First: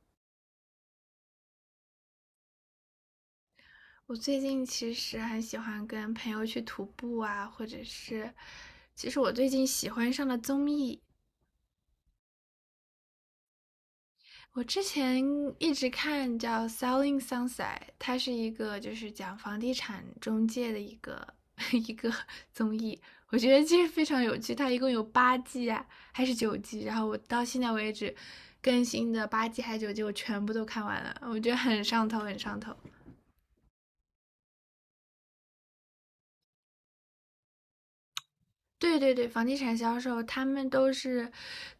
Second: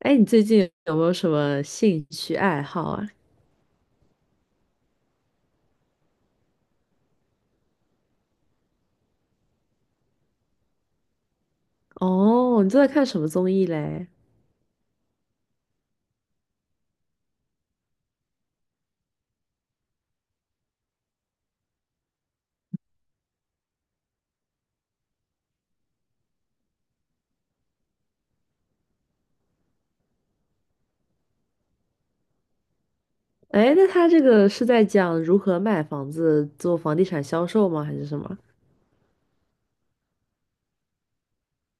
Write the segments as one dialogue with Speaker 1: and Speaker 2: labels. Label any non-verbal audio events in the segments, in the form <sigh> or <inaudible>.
Speaker 1: 哎，你最近有没有什么兴趣爱好啊？
Speaker 2: 我最近其实很喜欢跟朋友去徒步啊，或者是，其实我最近喜欢上了综艺。
Speaker 1: 哦，你正在看什么综艺嘞？
Speaker 2: 我之前一直看叫《Selling Sunset》，它是一个就是讲房地产中介的一个 <laughs> 一个综艺，我觉得其实非常有趣。它一共有八季啊，还是九季？然后我到现在为止更新的八季还是九季，我全部都看完了，我觉得很上头，很上头。
Speaker 1: 哎，那他这个是在讲如何卖房子、做房地产销售吗？还是什么？
Speaker 2: 对对对，房地产销售他们都是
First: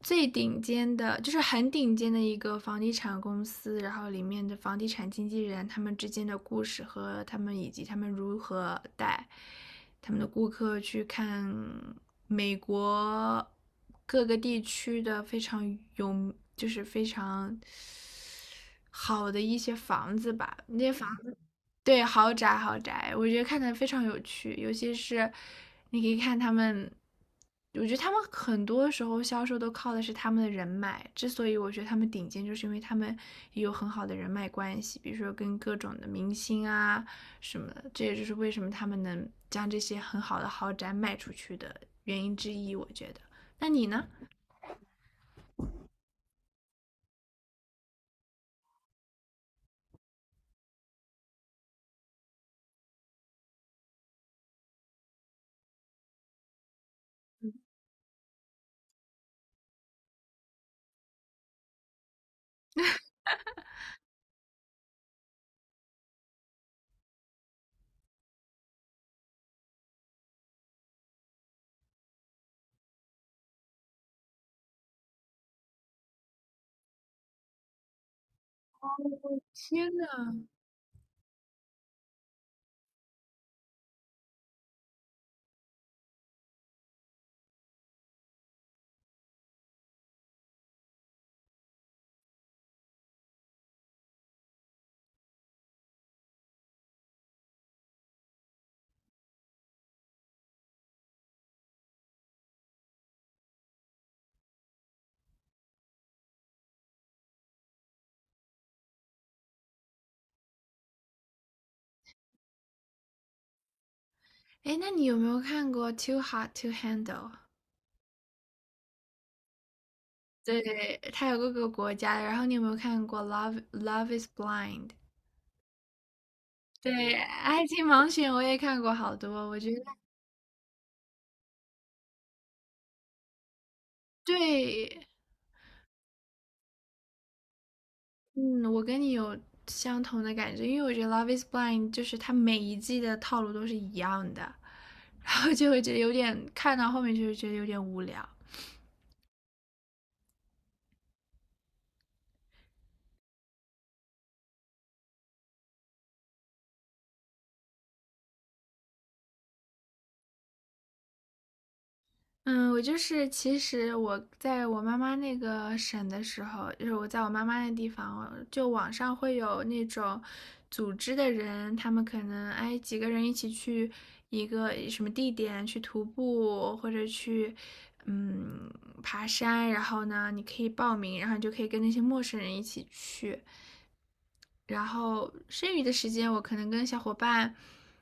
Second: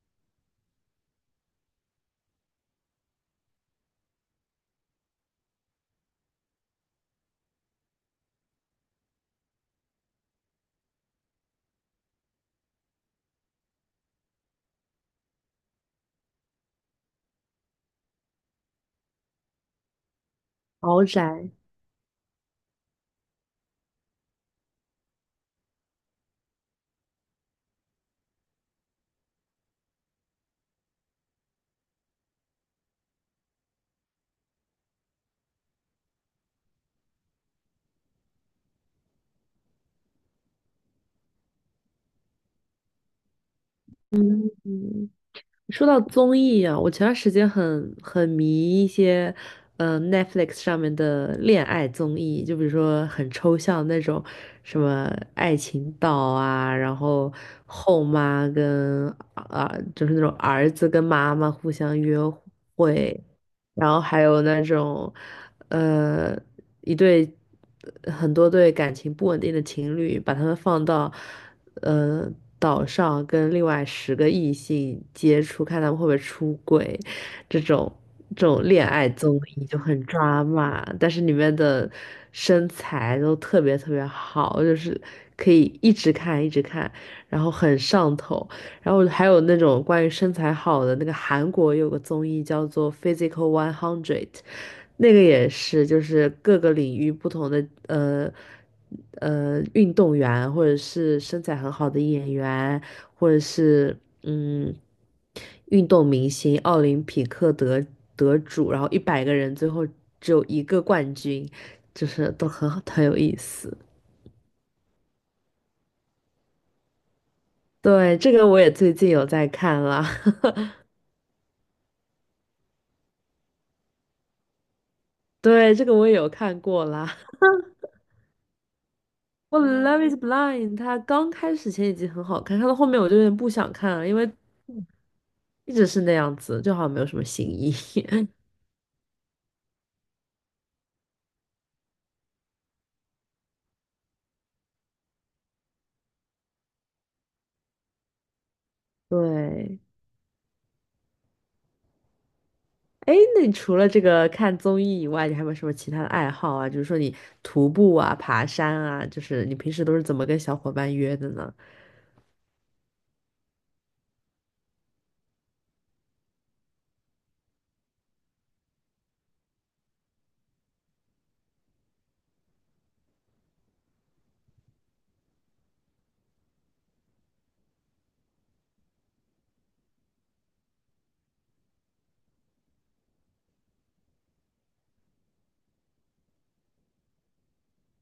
Speaker 2: 最顶尖的，就是很顶尖的一个房地产公司，然后里面的房地产经纪人他们之间的故事和他们以及他们如何带他们的顾客去看美国各个地区的非常有，就是非常好的一些房子吧，那些
Speaker 1: 豪
Speaker 2: 房子，
Speaker 1: 宅？
Speaker 2: 对，豪宅豪宅，我觉得看的非常有趣，尤其是你可以看他们，我觉得他们很多时候销售都靠的是他们的人脉，之所以我觉得他们顶尖，就是因为他们也有很好的人脉关系，比如说跟各种的明星啊什么的，这也就是为什么他们能将这些很好的豪宅卖出去的原因之一，我觉得。那你呢？
Speaker 1: 嗯说到综艺啊，我前段时间很迷一些，Netflix 上面的恋爱综艺，就比如说很抽象那种，什么爱情岛啊，然后后妈跟啊，就是那种儿子跟妈妈互相约会，然后还有那种，呃，一对很多对感情不稳定的情侣，把他们放到，呃岛上跟另外10个异性接触，看他们会不会出轨，这种这种恋爱综艺就
Speaker 2: 天
Speaker 1: 很
Speaker 2: 呐，
Speaker 1: 抓马，但是里面的身材都特别特别好，就是可以一直看一直看，然后很上头。然后还有那种关于身材好的，那个韩国有个综艺叫做《Physical One Hundred》，那个也是，就是各个领域不同的运动员，或者是身材很好的演员，或者是嗯运动明星、奥林匹克得主，然后100个人最后只有一个冠军，就是都很好，很有意思。
Speaker 2: 哎，那你有没有看过《Too Hot to Handle》?
Speaker 1: 对，这个我也最近有在看啦。<laughs>
Speaker 2: 对，它有各个国家的然后你有没有看过《Love Is Blind》?
Speaker 1: 对，这个我也有看过
Speaker 2: 对，
Speaker 1: 啦。
Speaker 2: 《爱情盲选》我也看过好多，我
Speaker 1: 我
Speaker 2: 觉得
Speaker 1: 《Love Is Blind》它刚开始前几集很好看，看到后面我就有点不想看了，因为
Speaker 2: 对，
Speaker 1: 一直是那样子，就好像没有什么新意。
Speaker 2: 嗯，我跟你有相同的感觉，因为我觉得《Love Is Blind》就是它每一季的套路都是一样的，然后就会觉得有点看到后面就是觉得有点无聊。
Speaker 1: <laughs> 对，哎，那你除了这个看综艺以外，你还有没有什么其他的爱好啊？就是说你徒步啊、爬山啊，就是你平时都是怎么跟小伙伴约的呢？
Speaker 2: 嗯，我就是，其实我在我妈妈那个省的时候，就是我在我妈妈那地方，就网上会有那种组织的人，他们可能哎几个人一起去一个什么地点去徒步或者去嗯爬山，然后呢你可以报名，然后你就可以跟那些陌生人一起去，然后剩余的时间，我可能跟小伙伴，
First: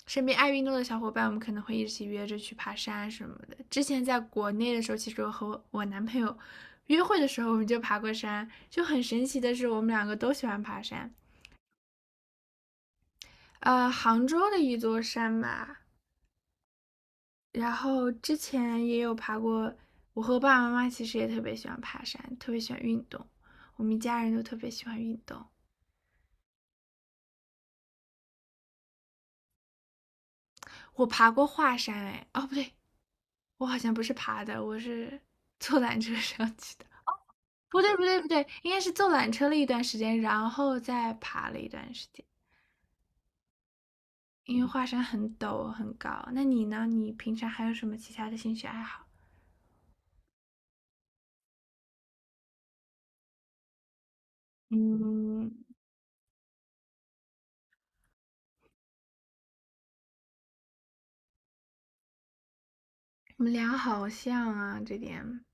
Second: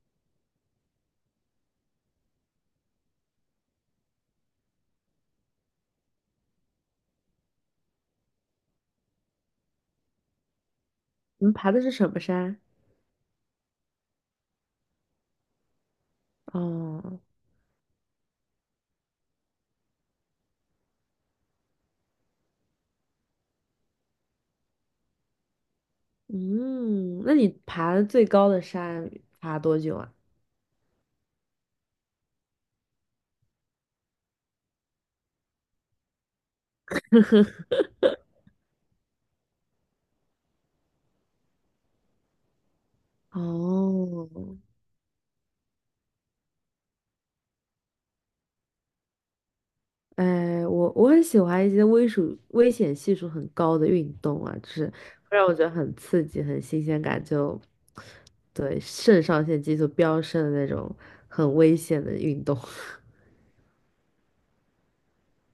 Speaker 2: 身边爱运动的小伙伴，我们可能会一起约着去爬山什么的。之前在国内的时候，其实我和我男朋友约会的时候，我们就爬过山。就很神奇的是，我们两个都喜欢爬山。
Speaker 1: 你们爬的是什么山？
Speaker 2: 杭州的一座山吧，
Speaker 1: 哦，
Speaker 2: 然后之前也有爬过。我和爸爸妈妈其实也特别喜欢爬山，特别喜欢运动。我们一家人都特别喜欢运动。
Speaker 1: 嗯，那你爬的最高的山爬多久啊？
Speaker 2: 我爬过华山，哎，哦不对，我好像不是爬的，我是 <laughs> 坐缆车上去的。不对，不对，不对，应该是坐缆车了一段时间，然后再爬了一段时间。
Speaker 1: 哦，
Speaker 2: 因为华山很陡很高。那你呢？你平常还有什么其他的兴趣爱好？
Speaker 1: 哎，我很喜欢一些危险系数很高的运动啊，就是会让
Speaker 2: 嗯，
Speaker 1: 我觉得很刺激、很新鲜感就，对，肾上腺激素飙升的那种很危险的运动。<laughs>
Speaker 2: 我们俩好像啊，这点。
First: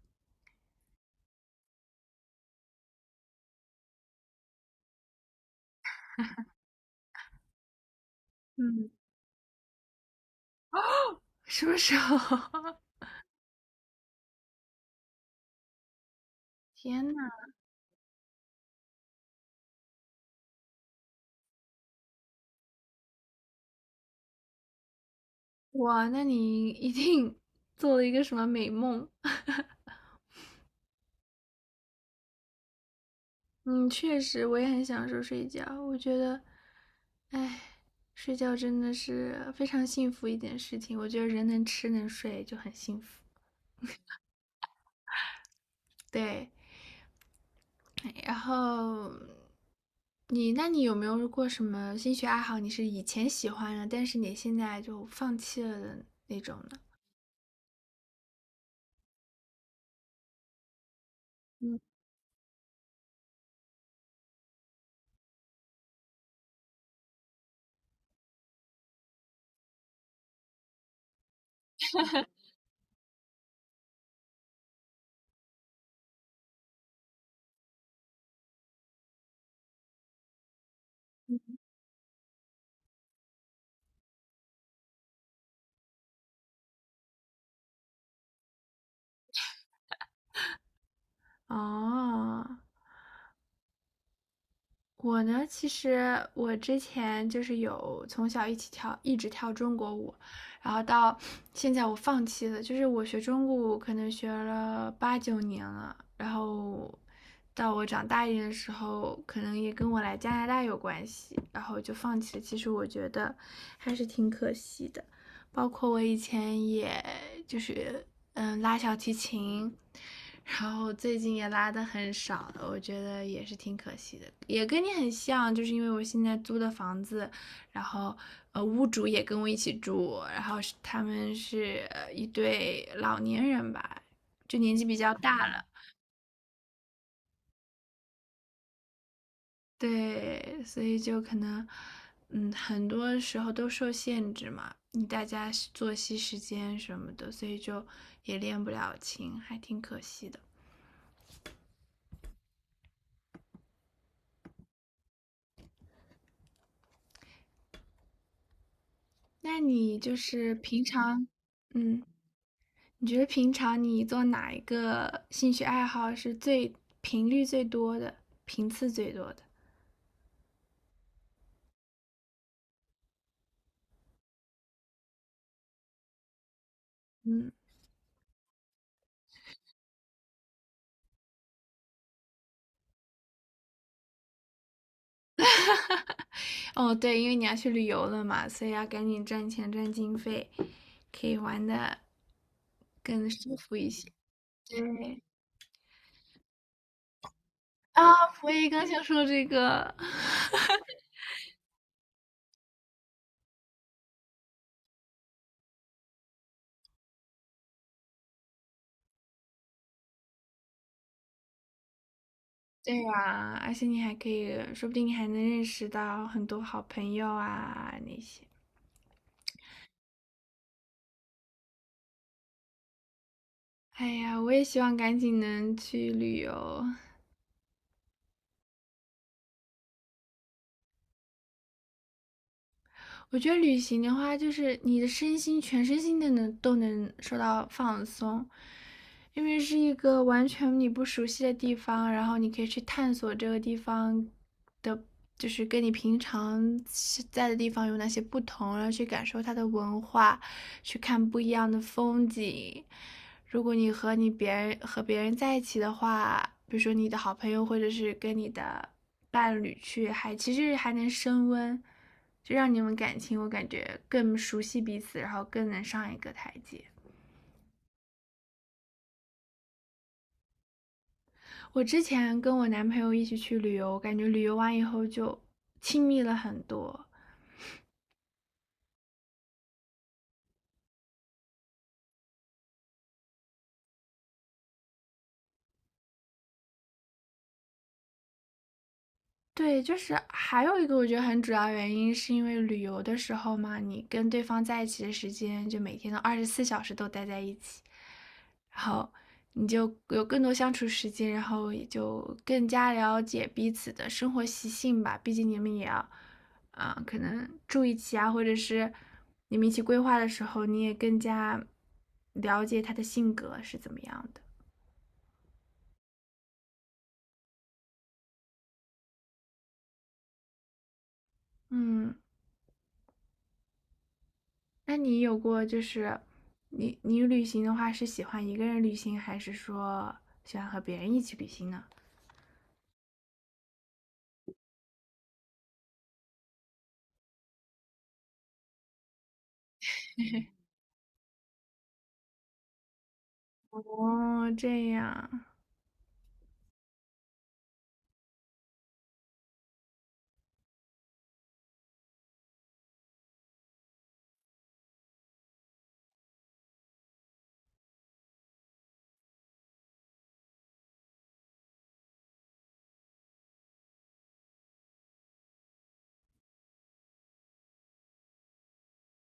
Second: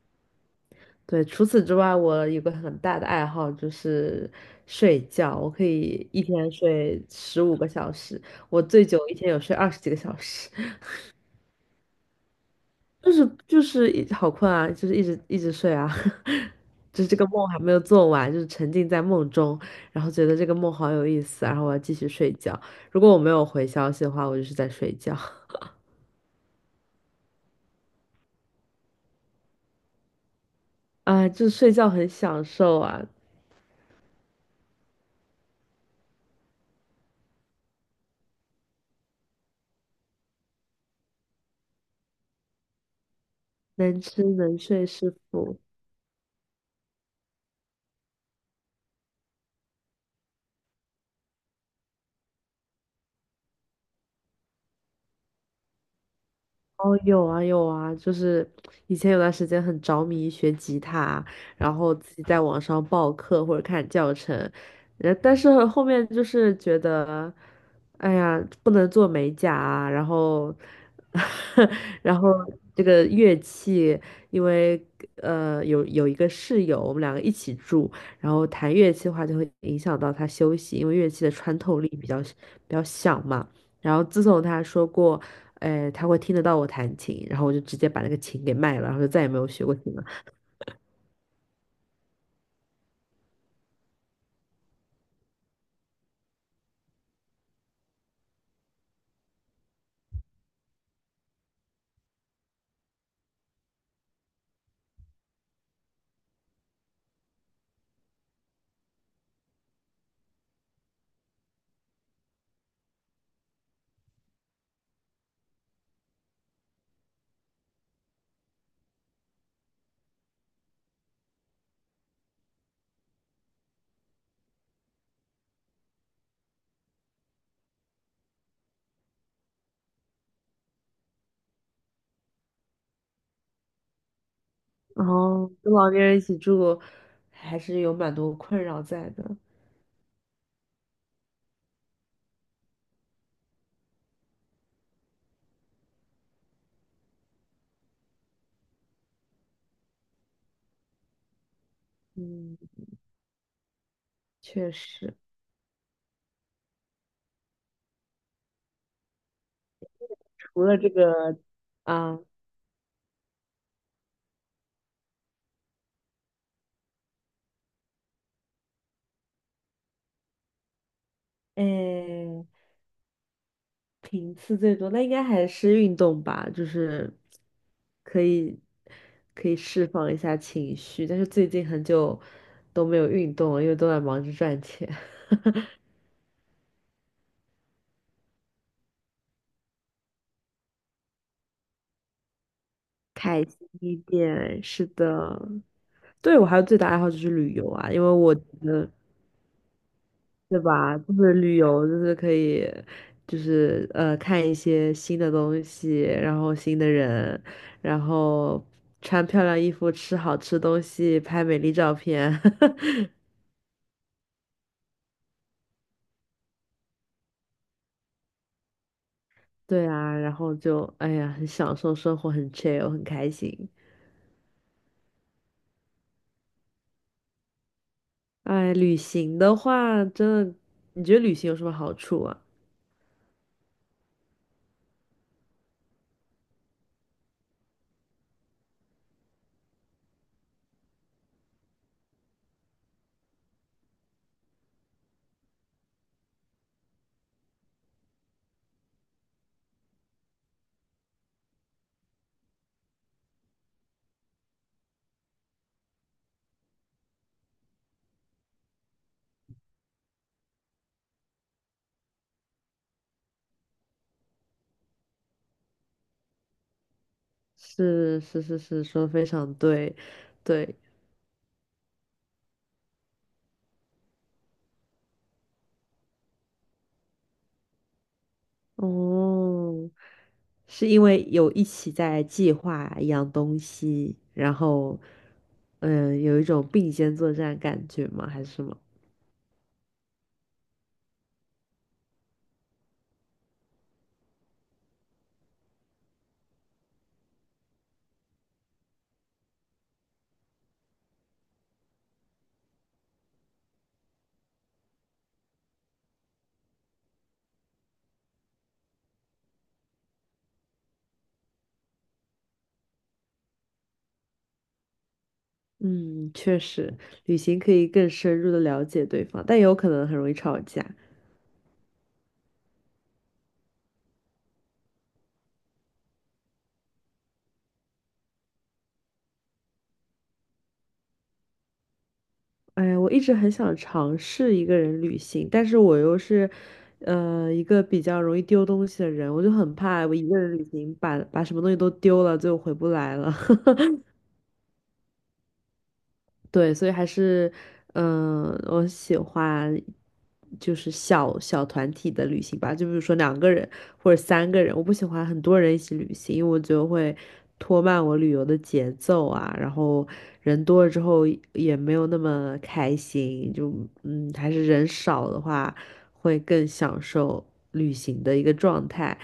Speaker 1: 对，除此之外，我有个很大的爱好就是睡觉，我可以一天睡15个小时，我最
Speaker 2: 嗯，
Speaker 1: 久一天有睡20几个小时。
Speaker 2: 什么时候？<laughs>
Speaker 1: 就是一好困啊，就是一直一直睡啊，<laughs>
Speaker 2: 天
Speaker 1: 就是这个
Speaker 2: 呐，
Speaker 1: 梦还没有做完，就是沉浸在梦中，然后觉得这个梦好有意思，然后我要继续睡觉。如果我没有回消息的话，我就是在睡觉。
Speaker 2: 哇，那你一定做了一个什么美梦？<laughs>
Speaker 1: <laughs> 啊，就是睡觉很享受啊，
Speaker 2: 嗯，确实，我也很享受睡觉。我觉得，哎，睡觉真的是非常幸福一件事情。我觉得人能吃能睡就很幸福。
Speaker 1: 能吃能睡是福。
Speaker 2: 对，哎然后那你有没有过什么兴趣爱好？你是以前喜欢的，但是你现在就放弃了的那种呢？
Speaker 1: 哦，有啊有啊，就是以前有段时间很着迷学吉他，然后自己在网上报课或者看教程，但是后面就是觉得，哎呀，不能做美甲啊，然后，<laughs> 然后这个乐器，因为有一个室友，我们两个一起住，然后弹乐器的话就会影响到他休息，因为乐器的穿透力比较小嘛。然后自从他说过，哎，他会听得到我弹琴，然后我就直接把那个琴给卖了，然后就再也没有学过琴了。
Speaker 2: 哦，我呢，其实我之前就是有从小一起跳，一直跳中国舞，然后到现在我放弃了。就是我学中国舞可能学了八九年了，然后到我长大一点的时候，可能也跟我来加拿大有关系，然后就放弃了。其实我觉得还是挺可惜的。包括我以前也就是拉小提琴，然后最近也拉的很少了，我觉得也是挺可惜的，也跟你很像，就是因为我现在租的房子，然后屋主也跟我一起住，然后是他们是一对老年人吧，就年纪比
Speaker 1: 然
Speaker 2: 较
Speaker 1: 后
Speaker 2: 大了，
Speaker 1: 跟老年人一起住，还是有蛮多困扰在的。
Speaker 2: 对，所以就可能，嗯，很多时候都受限制嘛，你大家是作息时间什么的，所以就也练不了琴，还挺可惜的。
Speaker 1: 嗯，确实，
Speaker 2: 那你就是
Speaker 1: 除了
Speaker 2: 平
Speaker 1: 这
Speaker 2: 常，
Speaker 1: 个
Speaker 2: 嗯，
Speaker 1: 啊，
Speaker 2: 你觉得平常你做哪一个兴趣爱好是最频率最多的，频次最多的？
Speaker 1: 哎，频次最多，那应该还是运动吧，就是
Speaker 2: 嗯，
Speaker 1: 可以可以释放一下情绪，但是最近很久都没有运动了，因为都在忙着赚钱。
Speaker 2: <laughs> 哦，对，因为你要去旅游了嘛，所以要赶紧赚钱赚经费，可以玩的更
Speaker 1: 开
Speaker 2: 舒
Speaker 1: 心
Speaker 2: 服一
Speaker 1: 一
Speaker 2: 些。
Speaker 1: 点，是
Speaker 2: 对，
Speaker 1: 的。对，我还有最大爱好就是旅游啊，因为
Speaker 2: 啊，
Speaker 1: 我觉
Speaker 2: 我也刚
Speaker 1: 得，
Speaker 2: 想说这个。
Speaker 1: 对吧？就是旅游，就是可以，就是看一些新的东西，然后新的人，然后穿漂亮衣服，吃好吃东西，拍美丽照片。
Speaker 2: 对
Speaker 1: <laughs>
Speaker 2: 呀，而且你还可以，说不定你还能认识到很多好朋友啊那些。
Speaker 1: 对啊，然后就哎呀，很享受生活，很 chill，很开心。
Speaker 2: 哎呀，我也希望赶紧能去旅游。
Speaker 1: 哎，旅行的话，真的，你觉得旅行有什么好处啊？
Speaker 2: 我觉得旅行的话，就是你的身心、全身心的能都能受到放松，因为是一个完全你不熟悉的地方，然后你可以去探索这个地方的，就是跟你平常在的地方有哪些不同，然后去感受它的文化，去看不一样的风景。如果你和你别人和别人在一起的话，比如说你的好朋友或者是跟你的伴侣去，还其实还能升温。就让你们感情我感觉更熟悉彼此，然后更能上一个台阶。
Speaker 1: 是是是是，说得非常对，对，
Speaker 2: 我之前跟我男朋友一起去旅游，感觉旅游完以后就亲密了很多，
Speaker 1: 哦，是因为有一起在计划一样东西，然后，嗯，有一种并肩作战感觉吗？还是什么？
Speaker 2: 对，就是还有一个我觉得很主要原因，是因为旅游的时候嘛，你跟对方在一起的时间，就每天都24小时都待在一起，然后你就有更多相处时间，然后也就更加了解彼此的生活习性吧。毕竟你们也要啊、可能住一起啊，或者是你们一起规划的时候，你也更加了解他的性格是怎么样的。
Speaker 1: 嗯，确实，旅行可以更深入的了解对方，但也有可能很容易吵架。
Speaker 2: 嗯，那你有过就是你旅行的话是喜欢一个人旅行，还是说喜欢和别人一起旅行呢？
Speaker 1: 哎呀，我一直很想尝试一个人旅行，但是我又是，一个比较容易丢东西的人，我就很怕我一个人旅行把什么东西都丢了，最后回不来了。<laughs>
Speaker 2: 哦，这样。
Speaker 1: 对，所以还是，我喜欢就是小小团体的旅行吧，就比如说两个人或者3个人，我不喜欢很多人一起旅行，因为我觉得会拖慢我旅游的节奏啊，然后人多了之后也没有那么开心，就还是人少的话会更享受旅行的一个状态。